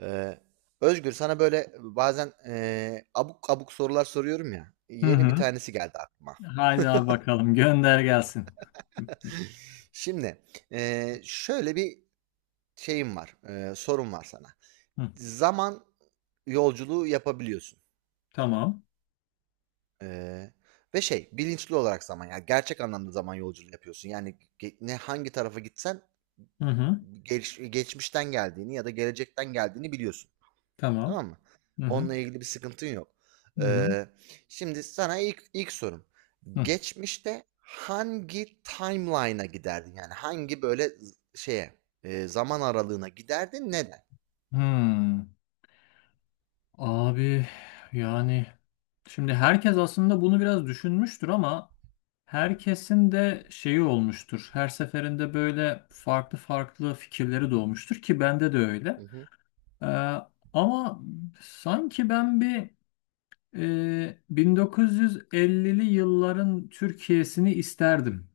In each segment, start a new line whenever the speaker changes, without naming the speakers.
Ee, Özgür, sana böyle bazen abuk abuk sorular soruyorum ya.
Hı
Yeni bir
hı.
tanesi geldi aklıma.
Haydi abi bakalım. Gönder gelsin.
Şimdi şöyle bir şeyim var, sorum var sana.
Hı.
Zaman yolculuğu yapabiliyorsun.
Tamam.
Ee, Ve şey, bilinçli olarak zaman, yani gerçek anlamda zaman yolculuğu yapıyorsun. Yani ne hangi tarafa gitsen
Hı hı.
geçmişten geldiğini ya da gelecekten geldiğini biliyorsun.
Tamam.
Tamam mı?
Hı hı.
Onunla ilgili bir sıkıntın yok.
Hı hı.
Eee, Şimdi sana ilk sorum.
Hı.
Geçmişte hangi timeline'a giderdin? Yani hangi böyle şeye, zaman aralığına giderdin? Neden?
Hmm. Abi, yani şimdi herkes aslında bunu biraz düşünmüştür ama herkesin de şeyi olmuştur. Her seferinde böyle farklı farklı fikirleri doğmuştur ki bende de
Hı
öyle.
hı.
Ee, ama sanki ben bir 1950'li yılların Türkiye'sini isterdim.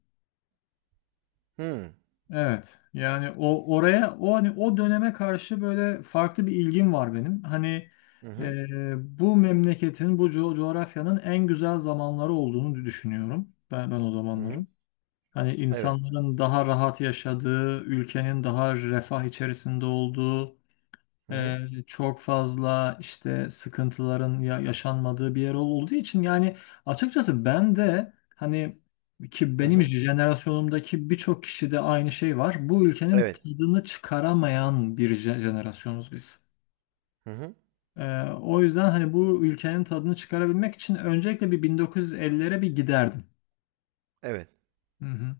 Hı.
Evet. Yani o oraya o hani o döneme karşı böyle farklı bir ilgim var benim. Hani
Hı hı.
bu memleketin, bu coğrafyanın en güzel zamanları olduğunu düşünüyorum. Ben o
Hı hı.
zamanların. Hani
Evet.
insanların daha rahat yaşadığı, ülkenin daha refah içerisinde olduğu,
Hı hı.
ee, çok fazla işte sıkıntıların yaşanmadığı bir yer olduğu için yani açıkçası ben de hani ki
Hı
benim
hı.
jenerasyonumdaki birçok kişide aynı şey var. Bu ülkenin
Evet.
tadını çıkaramayan bir jenerasyonuz biz.
Hı hı.
O yüzden hani bu ülkenin tadını çıkarabilmek için öncelikle bir 1950'lere bir giderdim.
Evet.
Hı hı.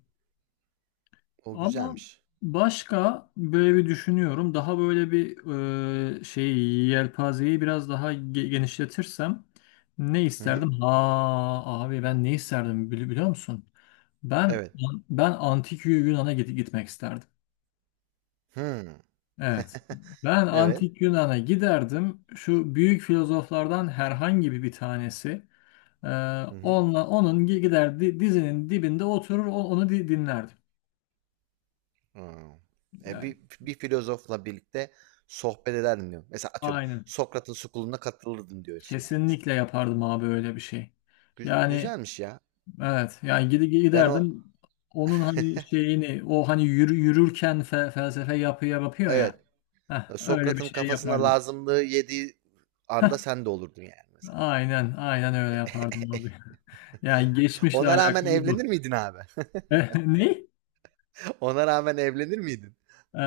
O
Ama
güzelmiş.
başka böyle bir düşünüyorum. Daha böyle bir şey yelpazeyi biraz daha genişletirsem ne
Hı hı.
isterdim? Ha abi, ben ne isterdim biliyor musun? Ben
Evet.
ben antik Yunan'a gitmek isterdim.
Hı.
Evet. Ben
Evet.
antik Yunan'a giderdim. Şu büyük filozoflardan herhangi bir tanesi e,
Hı hı.
onunla onun gider dizinin dibinde oturur onu dinlerdim.
Hımm. E,
Yani,
bir filozofla birlikte sohbet ederdim diyorum. Mesela, atıyorum,
aynen.
Sokrat'ın "School'una" katılırdım diyorsun yani mesela.
Kesinlikle yapardım abi öyle bir şey.
Güz
Yani
güzelmiş ya.
evet, yani gidi
Ben o.
giderdim onun hani şeyini o hani yürürken felsefe yapıyor ya.
Evet,
Heh, öyle bir
Sokrat'ın
şey
kafasına
yapardım.
lazımlığı yediği
Heh,
anda sen de olurdun yani mesela.
aynen aynen öyle yapardım abi. Yani geçmişle
Ona rağmen
alakalı
evlenir
bu.
miydin abi?
Eh, ne?
Ona rağmen evlenir miydin?
Ee,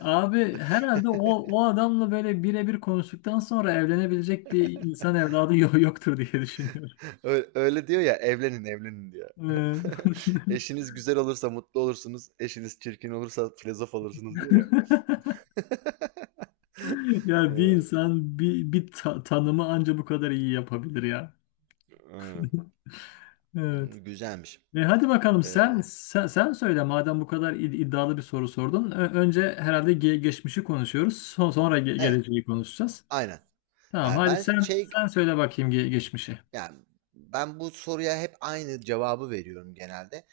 abi herhalde o adamla böyle birebir konuştuktan sonra evlenebilecek bir insan evladı yoktur diye düşünüyorum.
Öyle öyle diyor ya, "Evlenin, evlenin." diyor.
Ee,
Eşiniz güzel olursa mutlu olursunuz, eşiniz çirkin olursa filozof olursunuz diyor ya.
Ya bir
Iıı,
insan bir tanımı anca bu kadar iyi yapabilir ya.
aynen.
Evet.
Güzelmiş.
E, hadi bakalım
Ee,
sen söyle madem bu kadar iddialı bir soru sordun. Önce herhalde geçmişi konuşuyoruz. Sonra ge-
Evet,
geleceği konuşacağız.
aynen.
Tamam,
Yani
hadi
ben
sen
şey,
sen söyle bakayım geçmişi.
yani ben bu soruya hep aynı cevabı veriyorum genelde.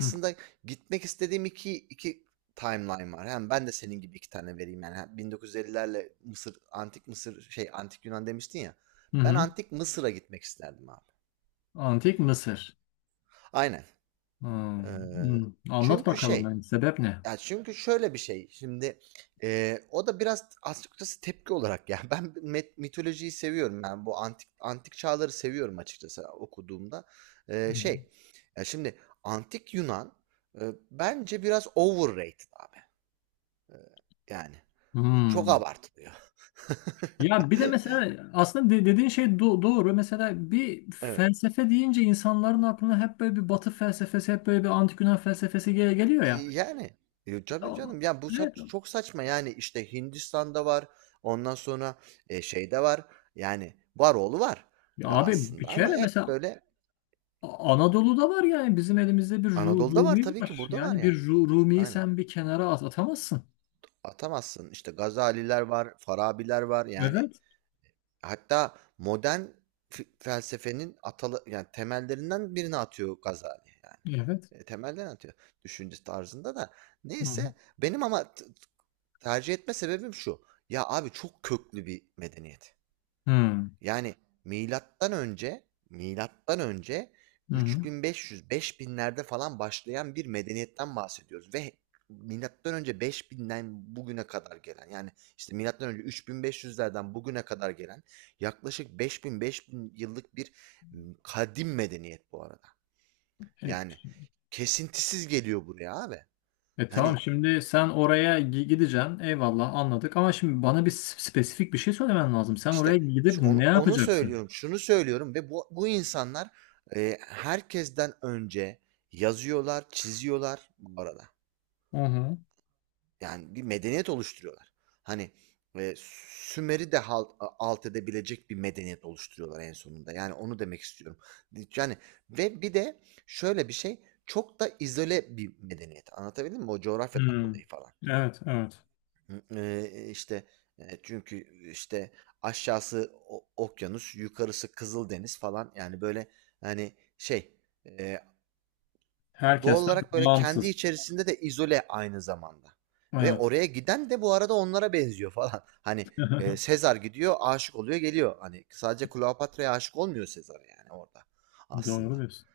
Hı.
gitmek istediğim iki timeline var. Hem ben de senin gibi iki tane vereyim yani. Hem 1950'lerle Mısır, Antik Mısır, şey, Antik Yunan demiştin ya.
Hı
Ben
hı.
Antik Mısır'a gitmek isterdim abi.
Antik Mısır.
Aynen.
Hmm.
Ee,
Hmm. Anlat
Çünkü
bakalım,
şey,
yani sebep ne?
ya, çünkü şöyle bir şey, şimdi, o da biraz açıkçası tepki olarak ya, ben mitolojiyi seviyorum, yani bu antik çağları seviyorum açıkçası okuduğumda.
Hı hı.
Şey, ya, şimdi antik Yunan, bence biraz overrated abi, yani. Çok
Hmm.
abartılıyor.
Ya bir de mesela aslında dediğin şey doğru. Mesela bir
Evet.
felsefe deyince insanların aklına hep böyle bir batı felsefesi, hep böyle bir antik Yunan felsefesi geliyor ya.
Yani, tabii canım. Ya, bu
Evet.
çok saçma. Yani, işte, Hindistan'da var, ondan sonra, şeyde var. Yani, var varoğlu var,
Ya abi, bir
aslında ama
kere
hep
mesela
böyle
Anadolu'da var, yani bizim elimizde bir Ru-
Anadolu'da var
Rumi
tabii ki,
var.
burada var
Yani bir
yani.
Rumi'yi
Aynen.
sen bir kenara atamazsın.
Atamazsın. İşte Gazaliler var, Farabiler var. Yani,
Evet.
hatta modern felsefenin atalı, yani temellerinden birini atıyor Gazali yani.
Evet.
Temelden atıyor düşünce tarzında da.
Hı
Neyse, benim ama tercih etme sebebim şu: ya, abi, çok köklü bir medeniyet.
hı.
Yani milattan önce milattan önce
Hı hı.
3500-5000'lerde falan başlayan bir medeniyetten bahsediyoruz ve milattan önce 5000'den bugüne kadar gelen, yani, işte, milattan önce 3500'lerden bugüne kadar gelen yaklaşık 5000-5000 yıllık bir kadim medeniyet bu arada.
E,
Yani kesintisiz geliyor buraya abi.
E, tamam
Hani,
şimdi sen oraya gideceksin. Eyvallah, anladık ama şimdi bana bir spesifik bir şey söylemen lazım. Sen oraya
İşte
gidip
şu
ne
onu
yapacaksın?
söylüyorum, şunu söylüyorum ve bu insanlar, herkesten önce yazıyorlar, çiziyorlar bu arada.
Hı hı.
Yani bir medeniyet oluşturuyorlar. Hani, eee, Sümer'i de halt alt edebilecek bir medeniyet oluşturuyorlar en sonunda. Yani onu demek istiyorum. Yani ve bir de şöyle bir şey, çok da izole bir medeniyet. Anlatabildim mi? O coğrafyadan
Hmm.
dolayı falan.
Evet, evet.
Hı, işte, çünkü, işte, aşağısı o okyanus, yukarısı Kızıldeniz falan. Yani, böyle, hani, şey, eee, doğal
Herkesten
olarak, böyle, kendi
bağımsız.
içerisinde de izole aynı zamanda ve
Evet.
oraya giden de bu arada onlara benziyor falan. Hani, Sezar gidiyor, aşık oluyor, geliyor. Hani, sadece Kleopatra'ya aşık olmuyor Sezar yani orada
Doğru
aslında.
diyorsun.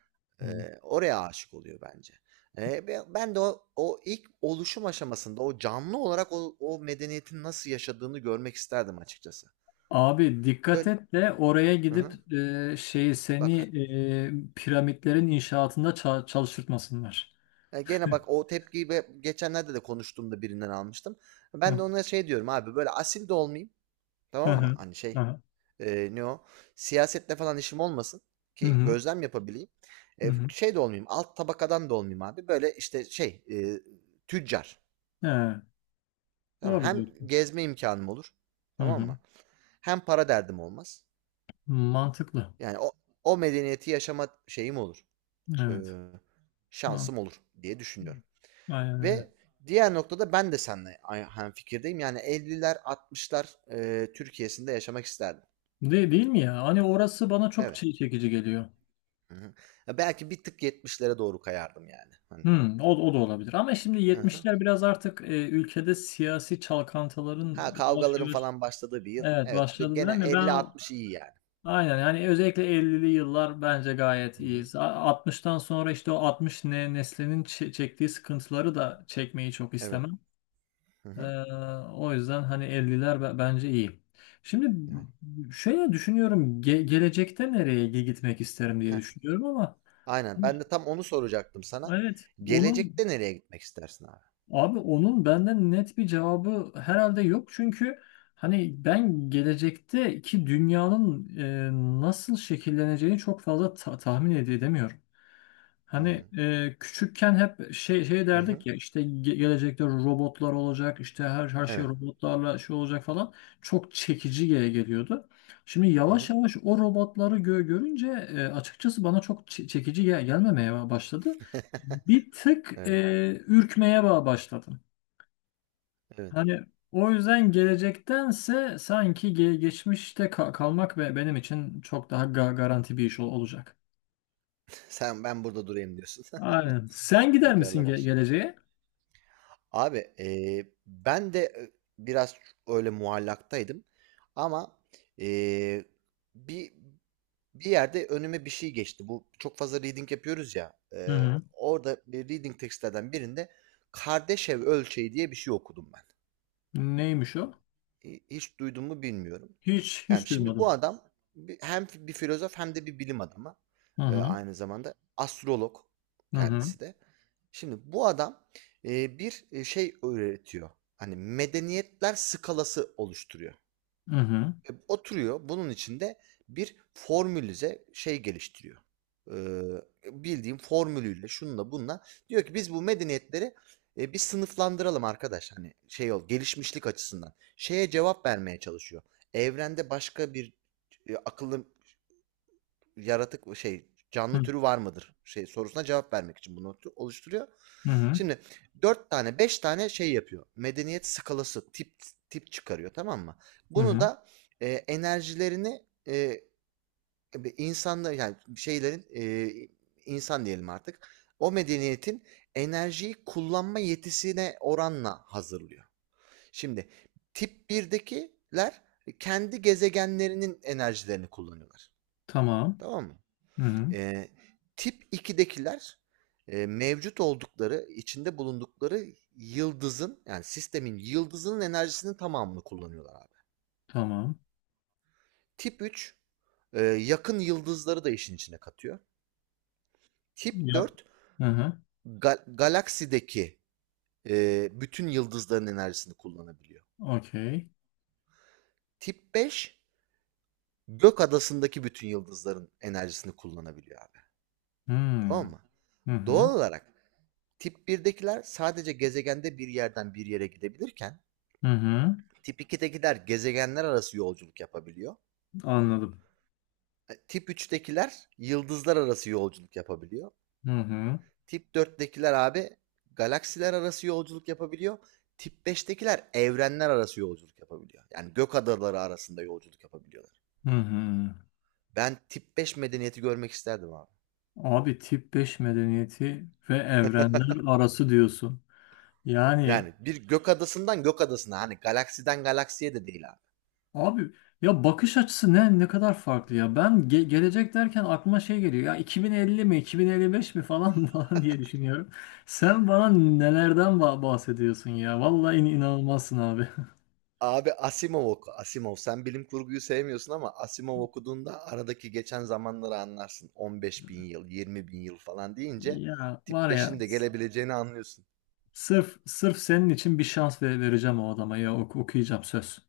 Evet.
Oraya aşık oluyor bence. Be ben de o ilk oluşum aşamasında o canlı olarak o medeniyetin nasıl yaşadığını görmek isterdim açıkçası.
Abi dikkat
Böyle.
et de oraya
Hı hı.
gidip şeyi seni
Bak ha,
piramitlerin inşaatında çalıştırtmasınlar.
gene bak, o tepkiyi geçenlerde de konuştuğumda birinden almıştım.
Hı
Ben de
hı.
ona şey diyorum abi, böyle asil de olmayayım,
Hı
tamam mı?
hı.
Hani şey, ne o? Siyasetle falan işim olmasın
Hı
ki
hı.
gözlem yapabileyim.
Hı hı.
Şey de olmayayım, alt tabakadan da olmayayım abi. Böyle işte şey, tüccar.
Evet.
Tamam.
Doğru
Hem
diyorsun.
gezme imkanım olur.
Hı
Tamam
hı.
mı? Hem para derdim olmaz.
Mantıklı.
Yani o medeniyeti yaşama şeyim olur. Ee,
Evet.
Şansım olur diye düşünüyorum.
Aynen öyle.
Ve diğer noktada ben de seninle aynı fikirdeyim. Yani 50'ler 60'lar Türkiye'sinde yaşamak isterdim.
Değil mi ya? Hani orası bana çok
Evet.
şey çekici geliyor.
Hı hı. Ya, belki bir tık 70'lere doğru kayardım yani. Hani.
Hmm, o da olabilir. Ama şimdi
Hı hı.
70'ler biraz artık ülkede siyasi
Ha,
çalkantıların yavaş
kavgaların
yavaş
falan başladığı bir yıl.
evet
Evet.
başladı
Gene
değil mi? Ben
50-60 iyi yani.
aynen, yani özellikle 50'li yıllar bence gayet
Hı
iyi.
hı.
60'tan sonra işte o 60 neslinin çektiği sıkıntıları da çekmeyi çok
Evet.
istemem.
Hı
Ee,
hı.
o yüzden hani 50'ler bence iyi. Şimdi
Evet.
şöyle düşünüyorum, gelecekte nereye gitmek isterim diye
Heh.
düşünüyorum ama
Aynen. Ben de tam onu soracaktım sana.
evet onu
Gelecekte nereye gitmek istersin abi?
abi onun benden net bir cevabı herhalde yok çünkü hani ben gelecekteki dünyanın nasıl şekilleneceğini çok fazla tahmin edemiyorum. Hani
Hıı.
küçükken hep şey
Hı hı.
derdik ya, işte gelecekte robotlar olacak, işte her şey
Evet.
robotlarla şey olacak falan çok çekici geliyordu. Şimdi
Hı
yavaş
hı.
yavaş o robotları görünce açıkçası bana çok çekici gelmemeye başladı. Bir tık
Evet,
ürkmeye başladım.
evet.
Hani o yüzden gelecektense sanki geçmişte kalmak ve benim için çok daha garanti bir iş olacak.
Sen, ben burada durayım diyorsun.
Aynen. Sen gider misin
Yukarıla
ge-
dışını.
geleceğe?
Abi, ben de, biraz öyle muallaktaydım ama, eee, bir bir yerde önüme bir şey geçti. Bu çok fazla reading yapıyoruz ya,
Hı hı.
orada bir reading tekstlerden birinde Kardashev ölçeği diye bir şey okudum ben.
Neymiş o?
Hiç duydun mu bilmiyorum.
Hiç
Yani,
hiç
şimdi bu
duymadım.
adam hem bir filozof hem de bir bilim adamı,
Hı hı.
aynı zamanda astrolog
Hı hı.
kendisi de. Şimdi bu adam, bir, şey öğretiyor, hani medeniyetler skalası oluşturuyor.
Hı hı.
E, oturuyor, bunun için de bir formülize şey geliştiriyor. Bildiğin formülüyle, şununla bununla diyor ki biz bu medeniyetleri, bir sınıflandıralım arkadaş, hani şey gelişmişlik açısından. Şeye cevap vermeye çalışıyor. Evrende başka bir, akıllı yaratık şey canlı türü var mıdır şey sorusuna cevap vermek için bunu oluşturuyor.
Hı hı.
Şimdi dört tane beş tane şey yapıyor. Medeniyet skalası tip çıkarıyor, tamam mı?
Hı
Bunu
hı.
da enerjilerini insanda yani şeylerin, insan diyelim artık, o medeniyetin enerjiyi kullanma yetisine oranla hazırlıyor. Şimdi tip birdekiler kendi gezegenlerinin enerjilerini kullanıyorlar.
Tamam.
Tamam mı?
Hı hı.
Eee, Tip ikidekiler mevcut oldukları, içinde bulundukları yıldızın, yani sistemin yıldızının enerjisinin tamamını kullanıyorlar abi.
Tamam.
Tip 3 yakın yıldızları da işin içine katıyor. Tip
Ya.
4
Hı hı.
galaksideki bütün yıldızların enerjisini kullanabiliyor.
Okey.
Tip 5 gök adasındaki bütün yıldızların enerjisini kullanabiliyor abi.
Hı hı.
Tamam mı?
Hı hı.
Doğal olarak tip birdekiler sadece gezegende bir yerden bir yere gidebilirken
Hı.
Tip 2'dekiler gezegenler arası yolculuk yapabiliyor.
Anladım.
E, Tip 3'tekiler yıldızlar arası yolculuk yapabiliyor.
Hı hı.
Tip 4'tekiler abi galaksiler arası yolculuk yapabiliyor. Tip 5'tekiler evrenler arası yolculuk yapabiliyor. Yani gök adaları arasında yolculuk yapabiliyorlar.
Hı hı.
Ben tip 5 medeniyeti görmek isterdim abi.
Abi tip 5 medeniyeti ve evrenler arası diyorsun. Yani
Yani bir gök adasından gök adasına, hani galaksiden galaksiye de değil abi.
abi ya, bakış açısı ne kadar farklı ya. Ben gelecek derken aklıma şey geliyor. Ya 2050 mi 2055 mi falan falan diye düşünüyorum. Sen bana nelerden bahsediyorsun ya. Vallahi inanılmazsın abi.
Abi, Asimov oku, Asimov. Sen bilim kurguyu sevmiyorsun ama Asimov okuduğunda aradaki geçen zamanları anlarsın. 15 bin yıl, 20 bin yıl falan deyince
Ya var
tip beşin
ya,
de gelebileceğini anlıyorsun.
sırf sırf senin için bir şans vereceğim o adama, ya okuyacağım söz.